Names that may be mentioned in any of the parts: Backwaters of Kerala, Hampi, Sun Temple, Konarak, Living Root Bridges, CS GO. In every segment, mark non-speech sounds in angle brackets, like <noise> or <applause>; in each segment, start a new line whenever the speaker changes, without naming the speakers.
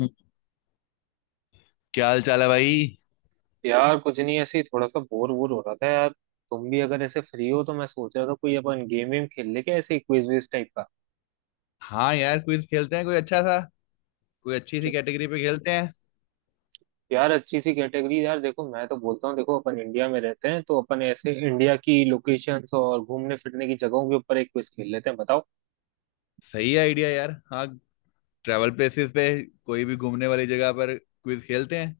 हम्म, क्या हाल चाल है भाई।
यार कुछ नहीं, ऐसे ही थोड़ा सा बोर वोर हो रहा था यार। तुम भी अगर ऐसे फ्री हो तो मैं सोच रहा था कोई अपन गेम वेम खेल ले, क्या, ऐसे क्विज विज टाइप का।
हाँ यार, क्विज खेलते हैं कोई अच्छा सा। कोई अच्छी सी
च-
कैटेगरी पे खेलते हैं।
यार अच्छी सी कैटेगरी, यार देखो, मैं तो बोलता हूँ, देखो अपन इंडिया में रहते हैं तो अपन ऐसे इंडिया की लोकेशंस और घूमने फिरने की जगहों के ऊपर एक क्विज खेल लेते हैं, बताओ।
सही आइडिया यार। हाँ, ट्रैवल प्लेसेस पे। कोई भी घूमने वाली जगह पर क्विज खेलते हैं।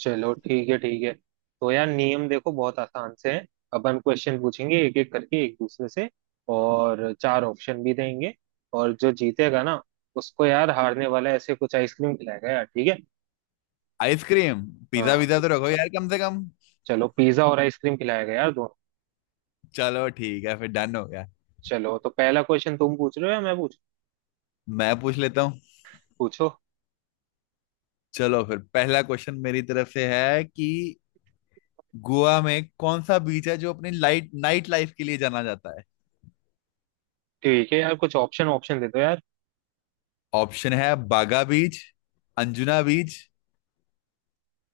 चलो ठीक है ठीक है। तो यार नियम देखो, बहुत आसान से है अपन क्वेश्चन पूछेंगे एक एक करके एक दूसरे से, और चार ऑप्शन भी देंगे। और जो जीतेगा ना, उसको यार हारने वाला ऐसे कुछ आइसक्रीम खिलाएगा यार, ठीक है।
आइसक्रीम? पिज्जा
हाँ।
विज़ा तो रखो यार कम से कम।
चलो पिज्जा और आइसक्रीम खिलाया गया यार दोनों।
चलो ठीक है फिर, डन हो गया।
चलो तो पहला क्वेश्चन तुम पूछ रहे हो या मैं पूछ
मैं पूछ लेता हूँ।
पूछो।
चलो फिर पहला क्वेश्चन मेरी तरफ से है कि गोवा में कौन सा बीच है जो अपनी लाइट नाइट लाइफ के लिए जाना जाता है।
ठीक है यार, कुछ ऑप्शन ऑप्शन दे दो यार।
ऑप्शन है बागा बीच, अंजुना बीच,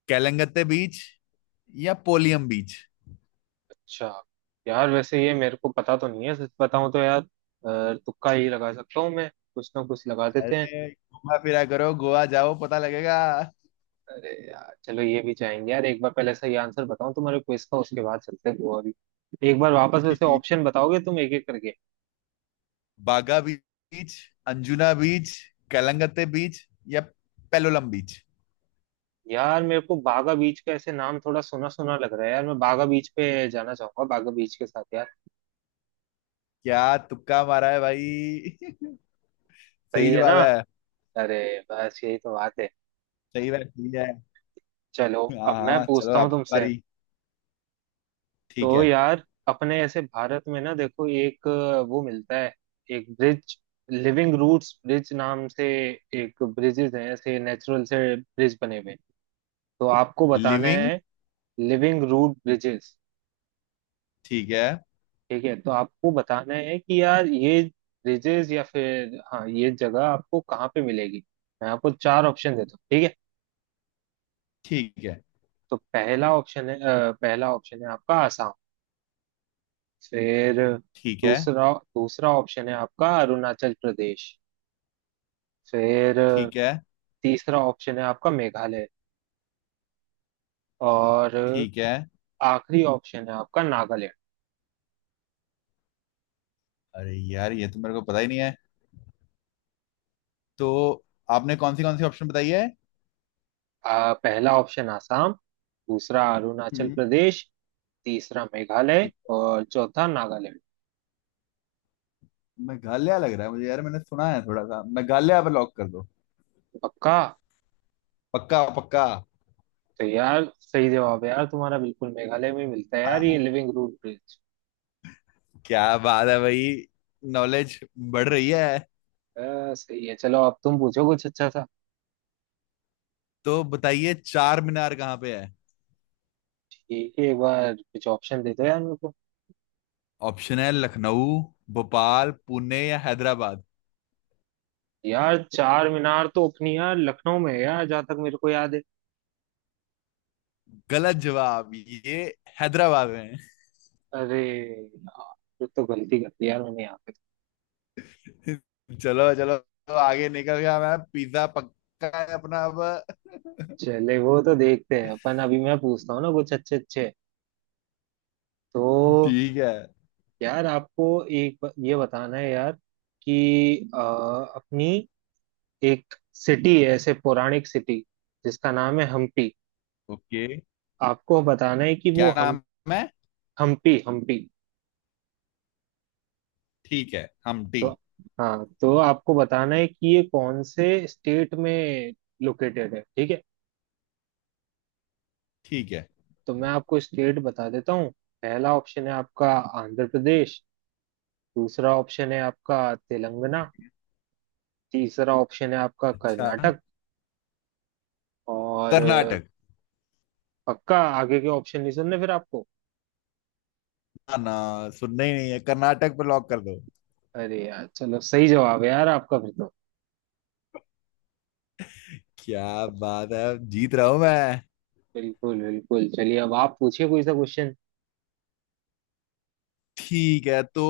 केलंगते बीच या पोलियम बीच।
अच्छा। यार वैसे ये मेरे को पता तो नहीं है, सच बताऊं तो यार तुक्का ही लगा सकता हूँ मैं। कुछ ना कुछ लगा देते हैं।
अरे, घूमा फिरा करो, गोवा जाओ, पता लगेगा।
अरे यार चलो, ये भी जाएंगे यार एक बार, पहले सही आंसर बताऊं तुम्हारे क्विज का, उसके बाद चलते हैं गोवा भी। एक बार वापस वैसे
ठीक।
ऑप्शन बताओगे तुम एक एक करके।
बागा बीच, अंजुना बीच, कलंगते बीच या पेलोलम बीच।
यार मेरे को बागा बीच का ऐसे नाम थोड़ा सुना सुना लग रहा है यार, मैं बागा बीच पे जाना चाहूंगा, बागा बीच के साथ यार।
क्या? तुक्का मारा है भाई। <laughs> सही
सही है ना।
जवाब है।
अरे, बस यही तो बात है।
सही है, सही है।
चलो
हाँ
अब मैं
हाँ, चलो
पूछता हूँ
आपकी
तुमसे।
बारी। ठीक
तो
है।
यार अपने ऐसे भारत में ना, देखो एक वो मिलता है, एक ब्रिज, लिविंग रूट्स ब्रिज नाम से। एक ब्रिजेज हैं ऐसे, नेचुरल से ब्रिज बने हुए। तो आपको बताना
लिविंग।
है। Living root bridges.
ठीक है।
ठीक है तो आपको बताना है कि यार ये ब्रिजेस या फिर हाँ ये जगह आपको कहाँ पे मिलेगी। मैं आपको चार ऑप्शन देता हूँ, ठीक है।
ठीक है।
तो पहला ऑप्शन है पहला ऑप्शन है आपका आसाम। फिर
ठीक है।
दूसरा दूसरा ऑप्शन है आपका अरुणाचल प्रदेश। फिर
ठीक है।
तीसरा ऑप्शन है आपका मेघालय। और
ठीक है।
आखिरी ऑप्शन है आपका नागालैंड।
अरे यार, ये तो मेरे को पता ही नहीं है। तो आपने कौन सी ऑप्शन बताई है?
पहला ऑप्शन आसाम, दूसरा अरुणाचल
हम्म।
प्रदेश, तीसरा मेघालय और चौथा नागालैंड।
मेघालय लग रहा है मुझे यार, मैंने सुना है थोड़ा सा। मेघालय पे लॉक कर दो।
पक्का।
पक्का पक्का।
तो यार सही जवाब है यार तुम्हारा, बिल्कुल मेघालय में मिलता है यार ये
हाँ,
लिविंग रूट ब्रिज।
क्या बात है भाई। नॉलेज बढ़ रही है।
सही है, चलो अब तुम पूछो कुछ अच्छा सा।
तो बताइए चार मीनार कहाँ पे है।
ठीक है, एक बार कुछ ऑप्शन दे दो यार मेरे को।
ऑप्शन है लखनऊ, भोपाल, पुणे या हैदराबाद।
यार चार मीनार तो अपनी यार लखनऊ में है यार, जहां तक मेरे को याद है।
गलत जवाब ये। हैदराबाद में।
अरे यार, ये तो गलती कर दी यार मैंने यहाँ पे।
<laughs> चलो चलो, तो आगे निकल गया मैं। पिज्जा पक्का है अपना अब।
चले वो तो देखते हैं अपन, अभी मैं पूछता हूँ ना कुछ अच्छे अच्छे। तो
ठीक है।
यार आपको एक ये बताना है यार, कि अपनी एक सिटी है ऐसे पौराणिक सिटी, जिसका नाम है हम्पी।
ओके।
आपको बताना है कि वो
क्या
हम।
नाम है?
हम्पी हम्पी।
ठीक है, हम डी।
तो हाँ तो आपको बताना है कि ये कौन से स्टेट में लोकेटेड है, ठीक है।
ठीक है।
तो मैं आपको स्टेट बता देता हूँ। पहला ऑप्शन है आपका आंध्र प्रदेश। दूसरा ऑप्शन है आपका तेलंगाना। तीसरा ऑप्शन है आपका
अच्छा।
कर्नाटक। और
कर्नाटक।
पक्का, आगे के ऑप्शन नहीं सुनने फिर आपको।
ना, सुनना ही नहीं है, कर्नाटक पे लॉक कर दो।
अरे यार चलो, सही जवाब है यार आपका फिर तो।
क्या बात है, जीत रहा हूं मैं।
बिल्कुल बिल्कुल, चलिए अब आप पूछिए कोई सा क्वेश्चन।
ठीक है। तो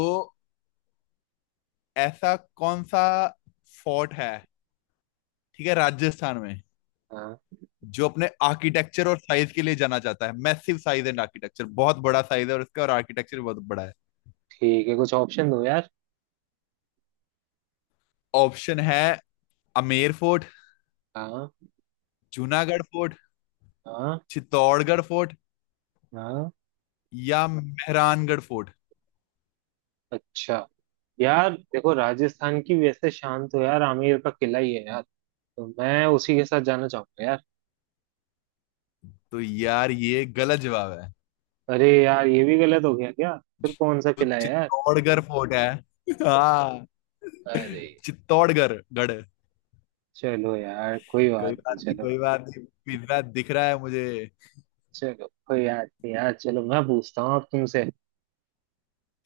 ऐसा कौन सा फोर्ट है, ठीक है, राजस्थान में,
हाँ।
जो अपने आर्किटेक्चर और साइज के लिए जाना जाता है। मैसिव साइज एंड आर्किटेक्चर, बहुत बड़ा साइज है और इसका और आर्किटेक्चर बहुत बड़ा है।
ठीक है, कुछ ऑप्शन दो यार।
ऑप्शन है अमेर फोर्ट,
हाँ
जूनागढ़ फोर्ट,
हाँ
चित्तौड़गढ़ फोर्ट
हाँ।
या मेहरानगढ़ फोर्ट।
अच्छा। यार देखो राजस्थान की वैसे शान तो यार आमेर का किला ही है यार, तो मैं उसी के साथ जाना चाहूंगा यार।
तो यार, ये गलत जवाब है।
अरे यार ये भी गलत हो गया क्या। फिर कौन सा
तो
किला यार।
चित्तौड़गढ़ फोर्ट है। हाँ,
अरे।
चित्तौड़गढ़ गढ़।
चलो यार कोई
कोई
बात नहीं,
बात नहीं,
चलो।
कोई बात नहीं, पिज्जा दिख रहा है मुझे।
चलो कोई बात नहीं यार, चलो मैं पूछता हूँ अब तुमसे।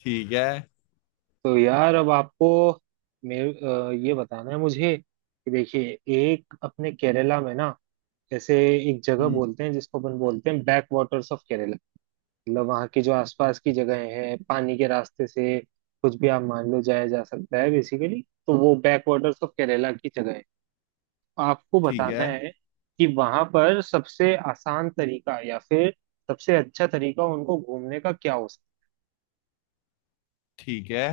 ठीक है।
तो यार अब आपको मेरे ये बताना है मुझे कि देखिए, एक अपने केरला में ना, जैसे एक जगह
हम्म।
बोलते हैं जिसको अपन बोलते हैं बैक वाटर्स ऑफ केरला। मतलब वहाँ की जो आसपास की जगहें हैं, पानी के रास्ते से कुछ भी आप मान लो जाया जा सकता है बेसिकली। तो वो बैक वाटर्स ऑफ केरला की जगह है। आपको
ठीक
बताना
है।
है कि वहां पर सबसे आसान तरीका, या फिर सबसे अच्छा तरीका उनको घूमने का क्या हो सकता है।
ठीक है।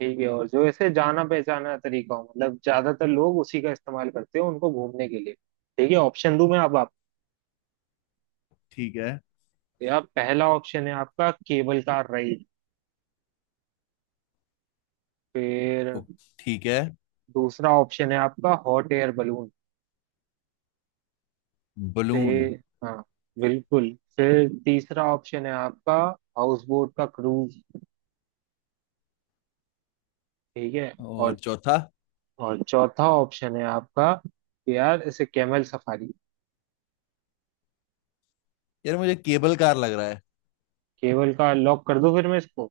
ठीक है, और जो ऐसे जाना पहचाना तरीका हो, मतलब ज्यादातर लोग उसी का इस्तेमाल करते हैं उनको घूमने के लिए। ठीक है, ऑप्शन दूं मैं अब आपको।
ठीक है।
या पहला ऑप्शन है आपका केबल कार राइड। फिर
ओ, ठीक है।
दूसरा ऑप्शन है आपका हॉट एयर बलून।
बलून।
फिर हाँ, बिल्कुल, फिर तीसरा ऑप्शन है आपका हाउस बोट का क्रूज, ठीक है।
और
और
चौथा?
और चौथा ऑप्शन है आपका कि यार इसे कैमल सफारी।
यार, मुझे केबल कार लग रहा है।
केवल का लॉक कर दो फिर मैं इसको।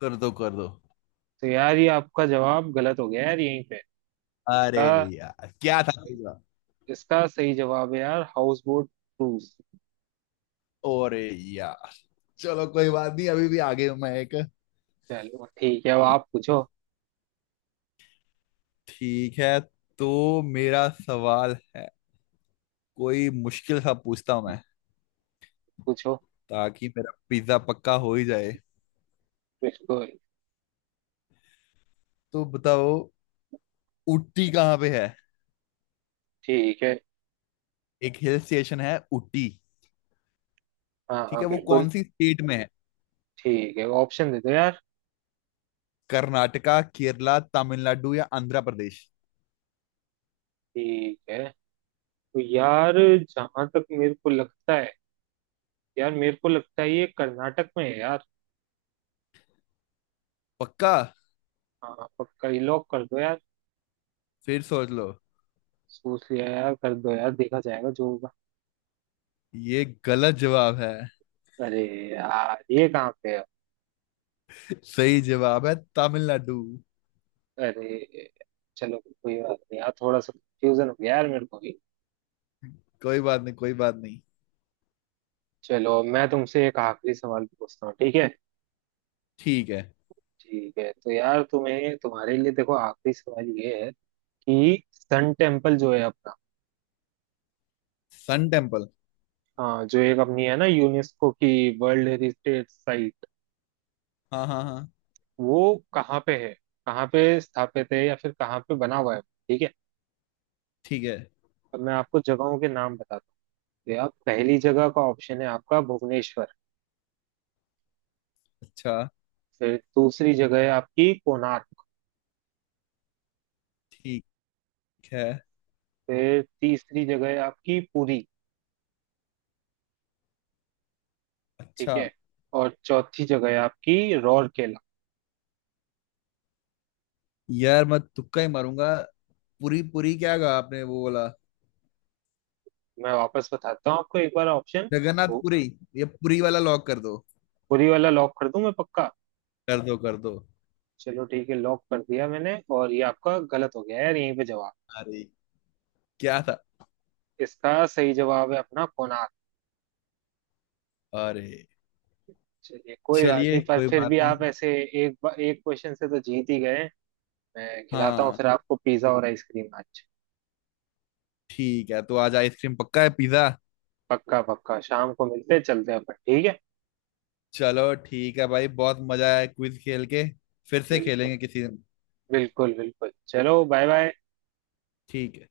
कर दो कर दो।
तो यार ये आपका जवाब गलत हो गया यार यहीं पे।
अरे
इसका,
यार, क्या था तीसरा?
इसका सही जवाब है यार हाउस बोट क्रूज।
अरे यार, चलो कोई बात नहीं, अभी भी आगे हूं मैं एक।
चलो ठीक है, अब आप पूछो।
ठीक है। तो मेरा सवाल है, कोई मुश्किल सा पूछता हूं मैं,
पूछो।
ताकि मेरा पिज्जा पक्का हो ही जाए।
बिल्कुल।
तो बताओ, उटी कहाँ पे है?
ठीक है।
एक हिल स्टेशन है उटी।
हाँ
ठीक
हाँ,
है, वो
बिल्कुल।
कौन सी स्टेट में है?
ठीक है, ऑप्शन दे दो यार।
कर्नाटका, केरला, तमिलनाडु या आंध्र प्रदेश।
ठीक है। तो यार जहां तक मेरे को लगता है, यार मेरे को लगता है ये कर्नाटक में है यार।
पक्का?
हाँ पक्का, ये लॉक कर दो यार।
फिर सोच लो।
सोच लिया यार, कर दो यार, देखा जाएगा जो होगा।
ये गलत जवाब है।
अरे यार, ये कहाँ पे है।
<laughs> सही जवाब है तमिलनाडु।
अरे, चलो कोई बात नहीं यार, थोड़ा सा कंफ्यूजन हो गया यार मेरे को भी।
कोई बात नहीं, कोई बात नहीं।
चलो मैं तुमसे एक आखिरी सवाल पूछता हूँ, ठीक है।
ठीक है।
ठीक है तो यार तुम्हें, तुम्हारे लिए देखो आखिरी सवाल ये है कि सन टेम्पल जो है अपना।
Sun temple.
हाँ जो एक अपनी है ना यूनेस्को की वर्ल्ड हेरिटेज साइट।
हाँ हाँ हाँ।
वो कहाँ पे है, कहाँ पे स्थापित है या फिर कहाँ पे बना हुआ है, ठीक है।
ठीक है।
अब मैं आपको जगहों के नाम बताता हूँ। भैया पहली जगह का ऑप्शन है आपका भुवनेश्वर।
अच्छा।
फिर दूसरी जगह है आपकी कोणार्क।
ठीक है।
फिर तीसरी जगह है आपकी पुरी,
अच्छा।
ठीक है। और चौथी जगह है आपकी राउरकेला।
यार मैं तुक्का ही मारूंगा। पुरी पुरी क्या कहा आपने, वो बोला
मैं वापस बताता हूँ आपको एक बार ऑप्शन।
जगन्नाथ
वो
पुरी। ये पुरी वाला लॉक कर दो।
पुरी वाला लॉक कर दूं मैं, पक्का।
कर दो कर दो।
चलो ठीक है लॉक कर दिया मैंने, और ये आपका गलत हो गया यार यहीं पे जवाब।
अरे, क्या था?
इसका सही जवाब है अपना कोणार्क।
अरे,
चलिए कोई बात
चलिए
नहीं, पर
कोई
फिर
बात
भी
नहीं।
आप ऐसे एक एक क्वेश्चन से तो जीत ही गए, मैं खिलाता हूँ
हाँ,
फिर आपको पिज्जा और आइसक्रीम आज।
ठीक है, तो आज आइसक्रीम पक्का है, पिज्जा।
पक्का पक्का, शाम को मिलते हैं, चलते हैं अपन, ठीक है।
चलो ठीक है भाई, बहुत मजा आया क्विज खेल के। फिर से
बिल्कुल
खेलेंगे किसी दिन।
बिल्कुल बिल्कुल, चलो बाय बाय।
ठीक है।